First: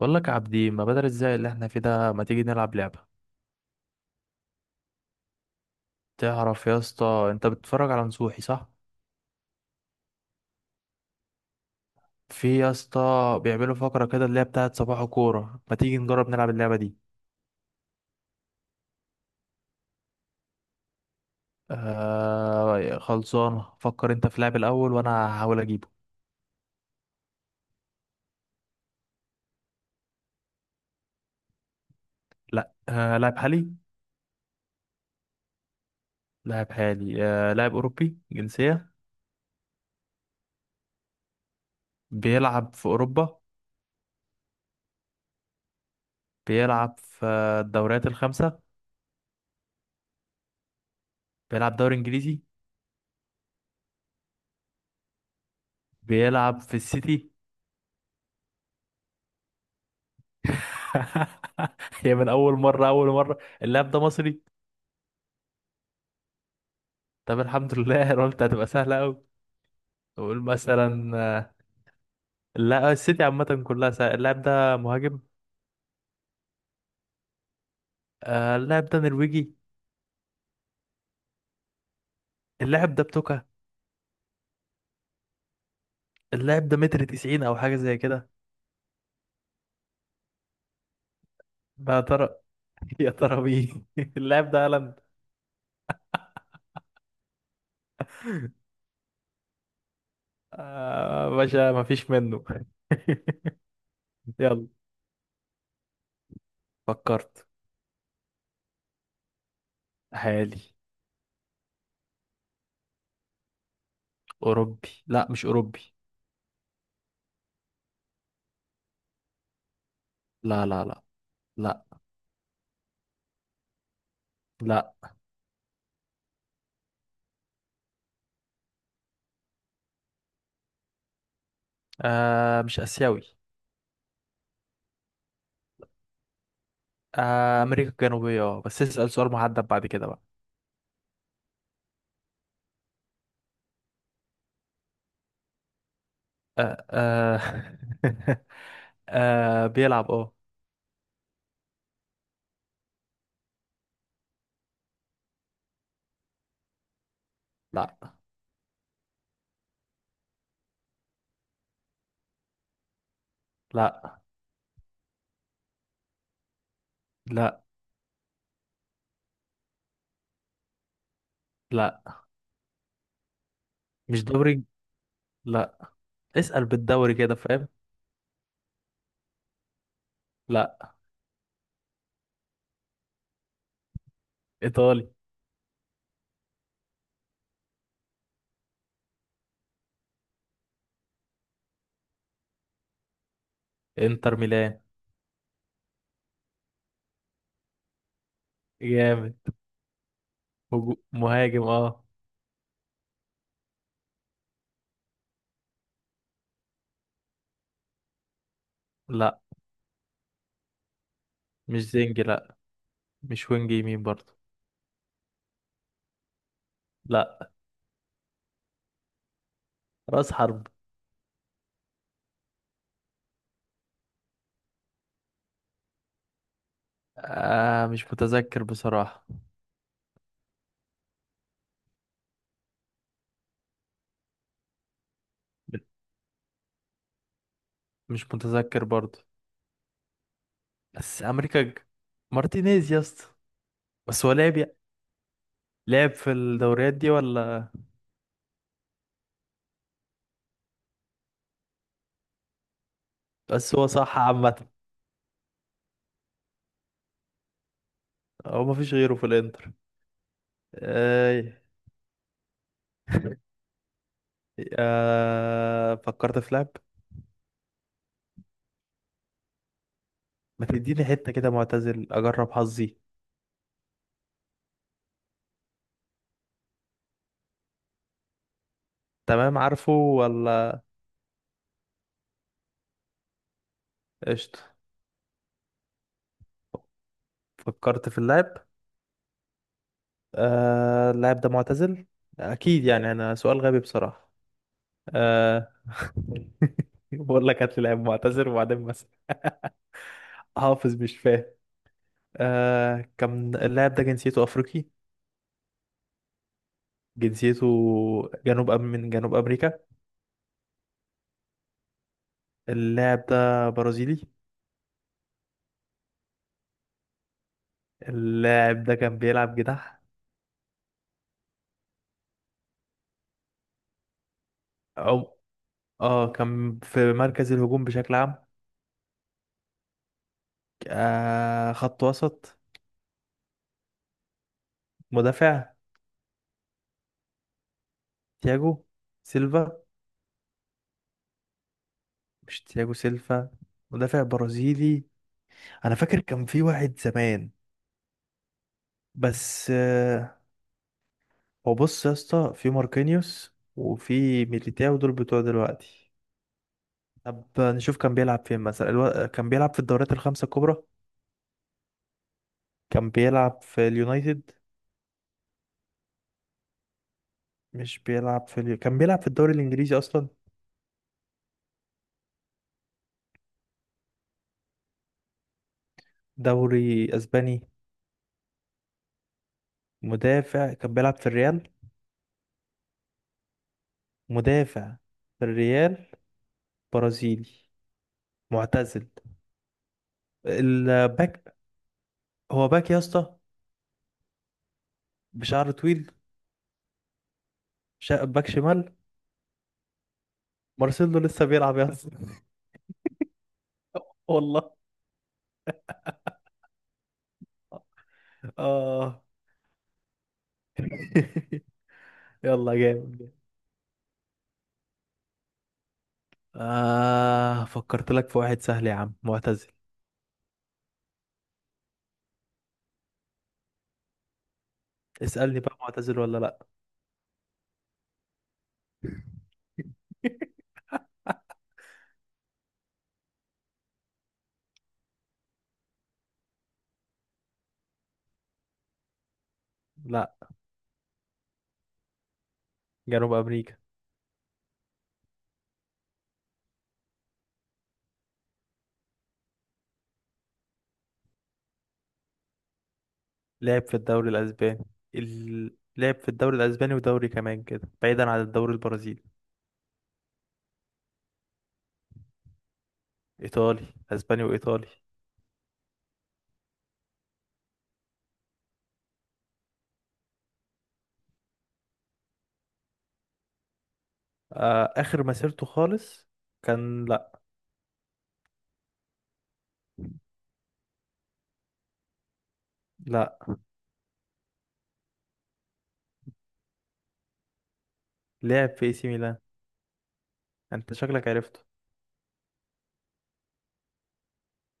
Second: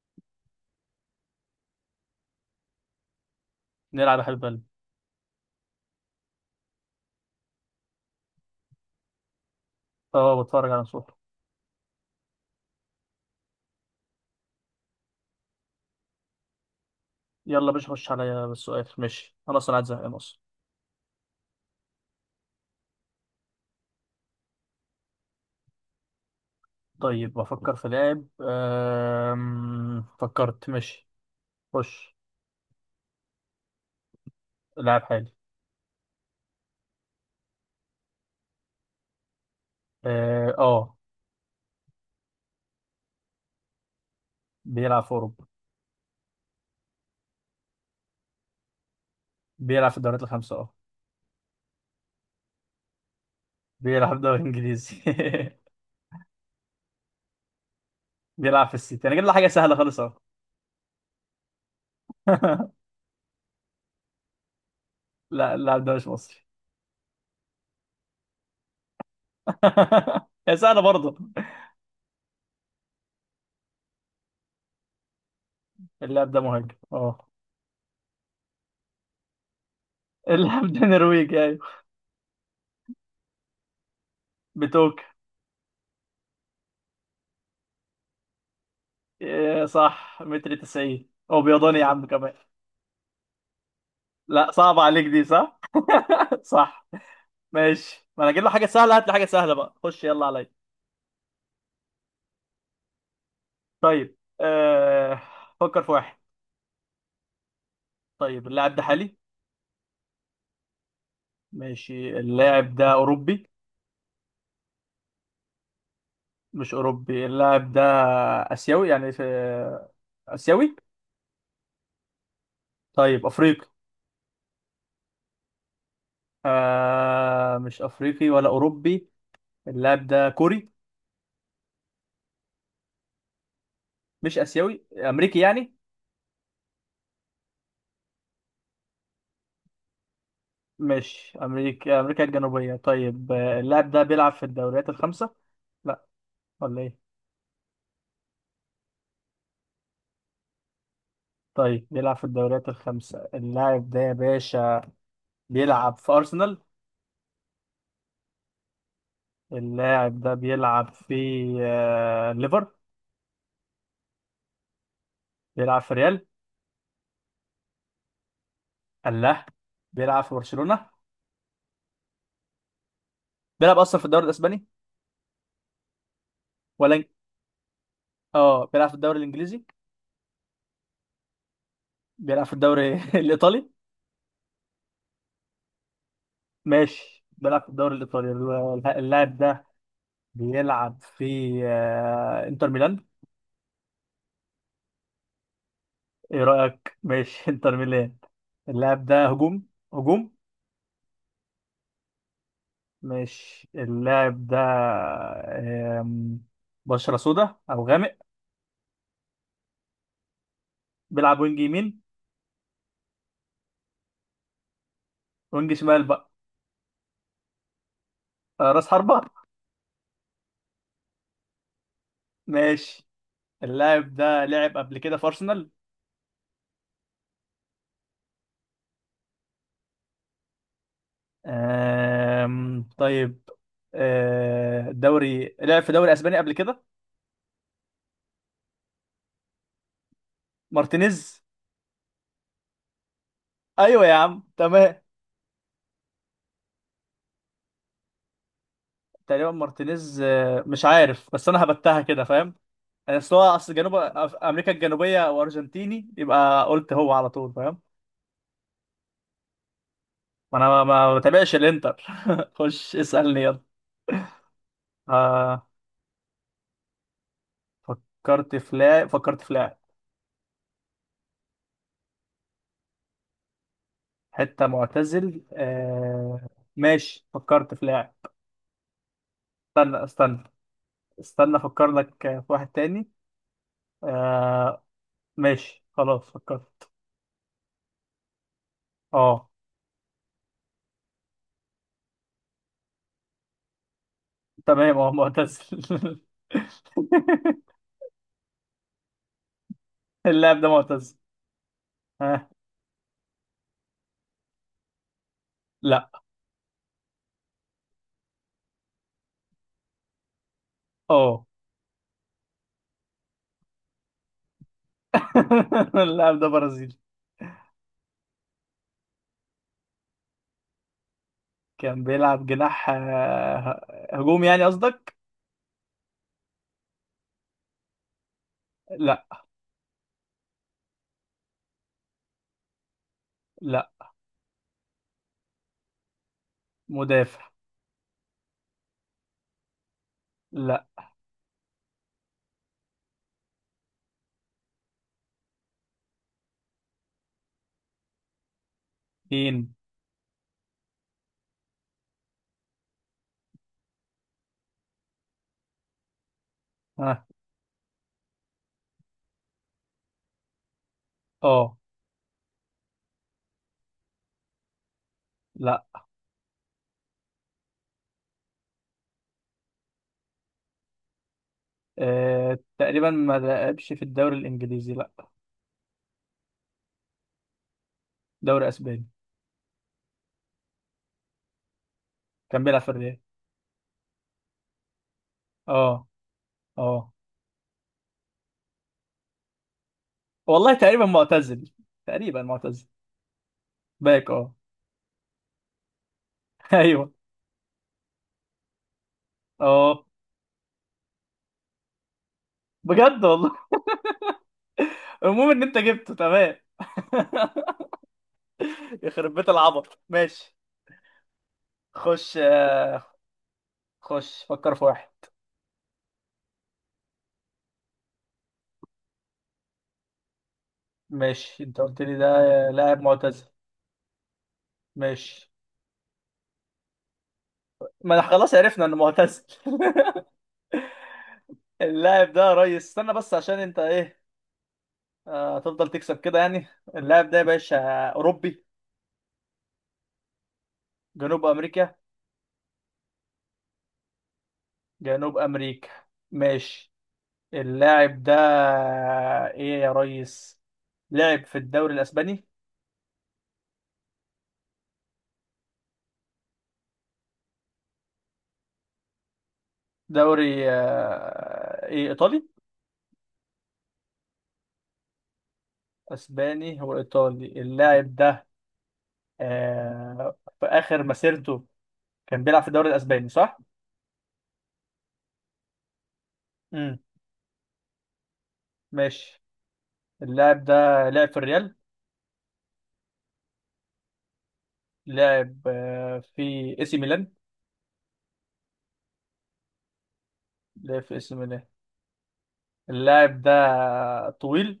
بقول لك يا عبدي ما بدل ازاي اللي احنا فيه ده، ما تيجي نلعب لعبة؟ نلعب يا حبيب قلبي. تعرف يا اسطى انت بتتفرج على نصوحي صح؟ اه، بتفرج على نصوحي. في يا اسطى بيعملوا فقرة كده اللي هي بتاعت صباح كورة، ما تيجي نجرب نلعب اللعبة دي؟ يلا باش، خش عليا بالسؤال، ماشي. انا اصلا قاعد زهقان اصلا. آه خلصانة. فكر انت في لاعب الاول وانا هحاول اجيبه. طيب، بفكر في لاعب. فكرت. ماشي. خش. لا آه لاعب حالي. لاعب حالي، لاعب حالي. آه لاعب اوروبي جنسية. اه. آه. بيلعب في اوروبا. بيلعب في اوروبا. بيلعب في الدوريات الخمسة. بيلعب في الدوريات الخمسة، اه. بيلعب دوري انجليزي. بيلعب دوري انجليزي. بيلعب في السيتي. بيلعب في السيتي، انا جايب له حاجة سهلة خالص اهو. هي من اول مره، اللاعب ده مصري؟ لا، اللاعب ده مش مصري. طب الحمد لله. انا قلت هتبقى سهله قوي. نقول يا سهلة مثلا، برضه. آه، لا السيتي عامه كلها سهل. اللاعب ده مهاجم. اللاعب ده مهاجم، اه. اللاعب ده نرويجي. اللاعب ده نرويجي، ايوه. اللاعب ده بتوكا. بتوك. اللاعب ده متر 90 او حاجه زي كده. إيه، صح. متر 90، هو بيضاني يا يا عم ترى كمان. يا ترى مين؟ لا، اللاعب ده صعب هالاند. عليك دي. صح. صح. ماشي، ما انا اجيب له حاجه سهله، هات لي حاجه سهله بقى. خش يلا عليا. آه باشا ما فيش منه. طيب. يلا. فكر في واحد. فكرت. طيب، اللاعب ده حالي. حالي. ماشي، اللاعب ده اوروبي. اوروبي؟ لا مش اوروبي. مش اوروبي اللاعب ده. اسيوي يعني. في لا اسيوي. لا لا لا. طيب، افريقي. لا. مش افريقي ولا اوروبي. اللاعب ده كوري. آه مش اسيوي. مش اسيوي، امريكي يعني. أمريكا الجنوبية اه، بس اسأل سؤال محدد بعد كده بقى. مش امريكا، امريكا الجنوبيه. طيب، اللاعب ده بيلعب في الدوريات الخمسه. لا. ولا آه ايه؟ آه آه بيلعب اه. طيب، بيلعب في الدوريات الخمسة اللاعب ده يا باشا. بيلعب في أرسنال. لا. اللاعب ده بيلعب في ليفر. لا. بيلعب في ريال. لا. الله. بيلعب في برشلونة. لا بيلعب أصلا في الدوري مش دوري. الأسباني. لا. اسأل ولا إنج- بالدوري كده فاهم. اه بيلعب في الدوري الإنجليزي. لا. بيلعب في الدوري الإيطالي. إيطالي. ماشي، بيلعب في الدوري الإيطالي. اللاعب ده بيلعب في إنتر ميلان. إنتر ميلان إيه رأيك؟ ماشي إنتر ميلان. اللاعب ده جامد. هجوم. هجوم. مهاجم اه. مش اللاعب ده. آم، بشرة سودا أو غامق. لا بيلعب وينج مش يمين. زنجي، لا. مش وينج يمين برضه. وينج شمال بقى. لا. راس حربة. رأس حرب. ماشي. اللاعب ده لعب قبل كده في أرسنال. آه مش متذكر بصراحة. طيب. دوري لعب في دوري أسباني قبل كده. مش متذكر برضه. بس مارتينيز. أمريكا ج- مارتينيز يا اسطى. أيوة يا بس هو عم، لعب، تمام. لعب في الدوريات دي ولا؟ تقريبا مارتينيز، مش عارف بس أنا هبتها كده فاهم. يعني أصل هو أصل بس هو جنوب، صح عامة. أمريكا الجنوبية وأرجنتيني، يبقى قلت هو على طول فاهم. هو مفيش غيره في الانتر. ما انا ما بتابعش اي. الانتر. خش اسألني يلا. آه، فكرت في لعب. فكرت في لاعب. ما تديني حتة كده معتزل اجرب حظي. حتة معتزل، آه. ماشي، فكرت في لاعب. تمام عارفه استنى استنى. ولا؟ استنى افكر لك في واحد تاني. قشطة. آه. ماشي خلاص فكرت. فكرت في اللعب. اه. اللاعب ده معتزل اكيد يعني، انا سؤال غبي بصراحة. تمام، اه، آه... معتزل. بقول لك هات لي لاعب معتزل وبعدين بس. اللاعب ده حافظ معتزل. مش فاهم. ها. كان اللاعب ده جنسيته افريقي؟ لا. جنسيته، جنوب أم من جنوب أمريكا. اه. اللاعب ده برازيلي. اللاعب ده برازيلي. اللاعب ده كان بيلعب جناح؟ كان بيلعب جناح، هجوم يعني قصدك. أو، اه كان في مركز الهجوم بشكل عام. لا. آه خط وسط. لا. مدافع. مدافع. تياجو سيلفا. لا. مش تياجو سيلفا. مدافع برازيلي. أنا فاكر كان في واحد زمان بس مين؟ آه. هو بص يا اسطى في ماركينيوس وفي ميليتاو دول بتوع دلوقتي. ها. طب نشوف كان بيلعب فين مثلا. كان بيلعب في الدوريات الخمسة الكبرى. اه. كان بيلعب في اليونايتد. لا. مش بيلعب في اليو... كان بيلعب في الدوري الانجليزي اصلا. آه. تقريبا ما لعبش في الدوري الانجليزي، لا. دوري اسباني. دوري اسباني. مدافع كان بيلعب في الريال. كان بيلعب في الريال. مدافع في اه. الريال. اه. برازيلي. معتزل. والله تقريبا الباك. معتزل. تقريبا هو معتزل. باك يا اسطى. باك، اه. بشعر طويل. ايوه. باك شمال. اه. مارسيلو لسه بيلعب يا اسطى. بجد والله. والله. المهم ان انت جبته، تمام. اه. يخرب بيت العبط، ماشي. خش يلا جامد جامد. فكر في واحد. آه فكرت لك في واحد سهل يا عم معتزل. ماشي، انت قلت لي ده لاعب معتزل. ماشي. اسألني بقى معتزل ولا لا؟ ما انا خلاص عرفنا انه معتزل. اللاعب ده يا ريس، استنى بس عشان انت ايه. تفضل تكسب كده يعني. اللاعب ده يا باشا أوروبي. لا. جنوب أمريكا. جنوب امريكا. جنوب أمريكا. ماشي. اللاعب ده. إيه يا ريس. لعب في الدوري الأسباني. لعب في الدوري الأسباني. لعب في الدوري الأسباني ودوري كمان كده بعيدا عن الدوري البرازيلي. دوري إيه إيطالي. إيطالي. أسباني وإيطالي. أسباني. هو إيطالي اللاعب ده. في آخر مسيرته كان بيلعب في الدوري الأسباني، صح؟ آه آخر مسيرته خالص امم كان، لأ. ماشي. اللاعب ده لعب في الريال. لأ. لعب في إي سي ميلان. لعب في اي سي ميلان. أنت لعب في إي شكلك سي عرفته. ميلان. اللاعب ده طويل.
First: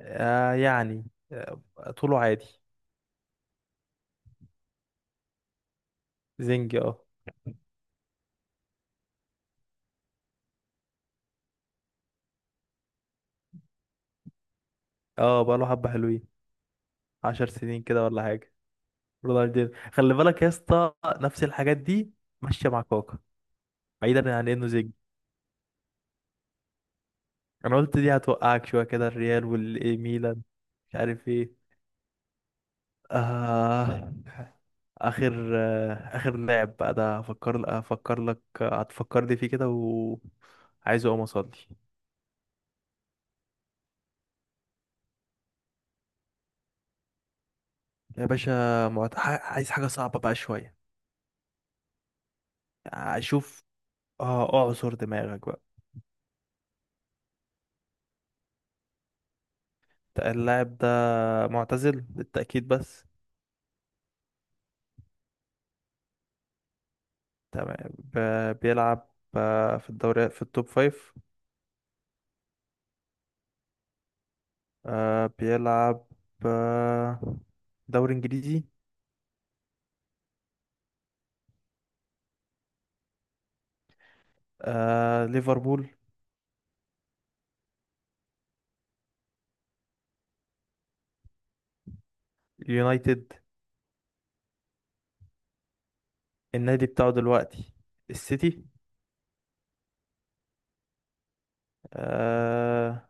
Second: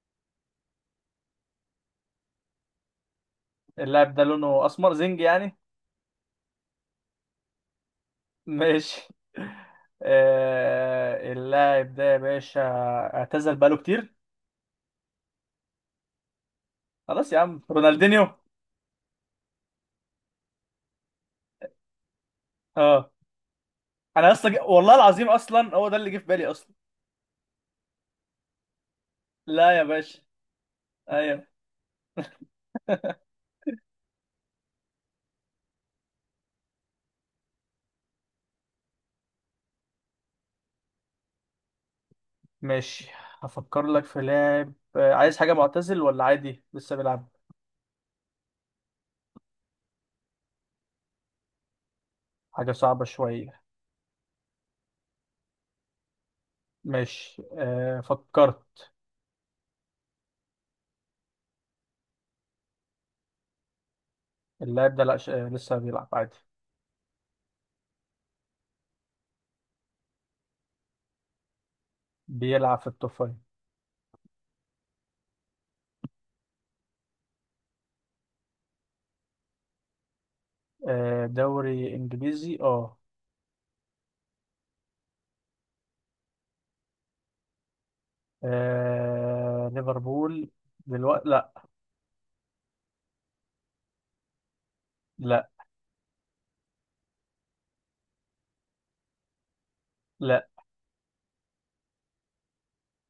آه يعني، آه طوله عادي. اللاعب ده لونه اسمر، زنج يعني. زنجي اه. ماشي. اللاعب ده يا باشا اعتزل بقاله كتير. اه بقاله حبة حلوين. خلاص يا عشر عم، سنين كده ولا رونالدينيو. حاجة. رونالدينho. خلي بالك يا اسطى نفس الحاجات دي ماشية مع اه، كوكا انا بعيدا عن اصلا انه زنجي. والله العظيم اصلا هو ده اللي جه في بالي اصلا. انا قلت دي هتوقعك شوية كده الريال لا يا والاي باشا. ميلان. مش عارف ايوه. ايه. آه. آخر لاعب بقى ده، أفكر لك هتفكرني فيه كده وعايز أقوم أصلي. ماشي، هفكر لك في لاعب. عايز حاجة معتزل ولا عادي لسه بيلعب؟ يا باشا، عايز حاجة صعبة بقى شوية. حاجة صعبة شوية. أشوف. آه أعصر دماغك بقى. ماشي، فكرت. اللاعب ده معتزل للتأكيد بس. اللاعب ده لا. لسه بيلعب عادي. تمام. بيلعب آه، في الدوري في التوب فايف. بيلعب في التوب فايف، آه بيلعب. آه دوري إنجليزي. آه. دوري انجليزي، اه. آه ليفربول. ليفربول دلوقتي، لا. يونايتد. لا. النادي بتاعه دلوقتي السيتي. لا، آه...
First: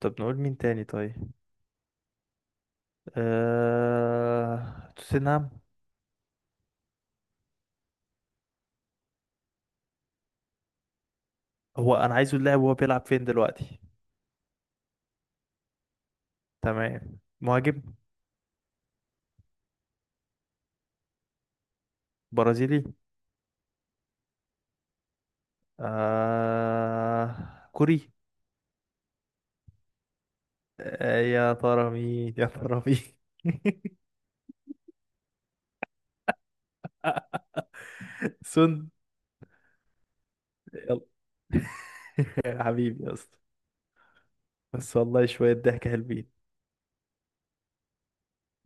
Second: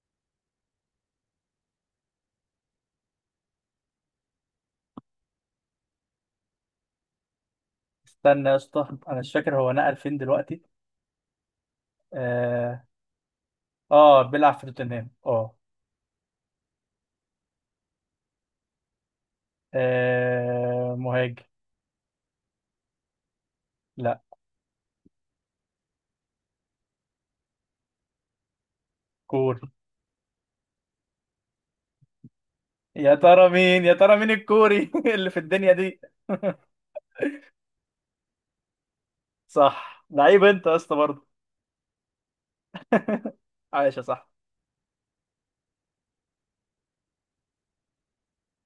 طب نقول مين تاني؟ طيب. آه... توتنهام. استنى يا اسطى، انا مش فاكر هو نقل فين دلوقتي. هو انا عايزه اللاعب وهو اه, بيلعب فين دلوقتي. بيلعب في توتنهام، اه. تمام مهاجم. مهاجم. برازيلي. لا. آه... كوري. كوري. آه يا ترى مين، يا ترى يا مين. ترى مين؟ يا ترى مين الكوري اللي في الدنيا دي؟ سون. صح. لعيب انت يا اسطى يلا. برضه. يا حبيبي يا اسطى. عايش يا صاحبي. بس والله شوية ضحك حلوين.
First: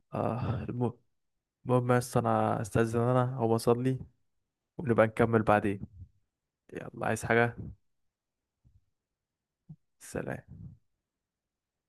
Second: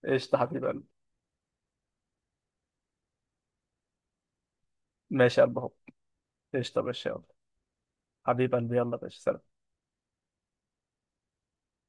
قشطة حبيب اه قلبي. الم- المهم يا اسطى انا استاذن، انا هو اصلي ونبقى ماشي نكمل يا قلب، اهو. بعدين. قشطة يا يلا باشا، يلا. عايز حاجة. حبيب قلبي، يلا يا باشا، سلام. سلام.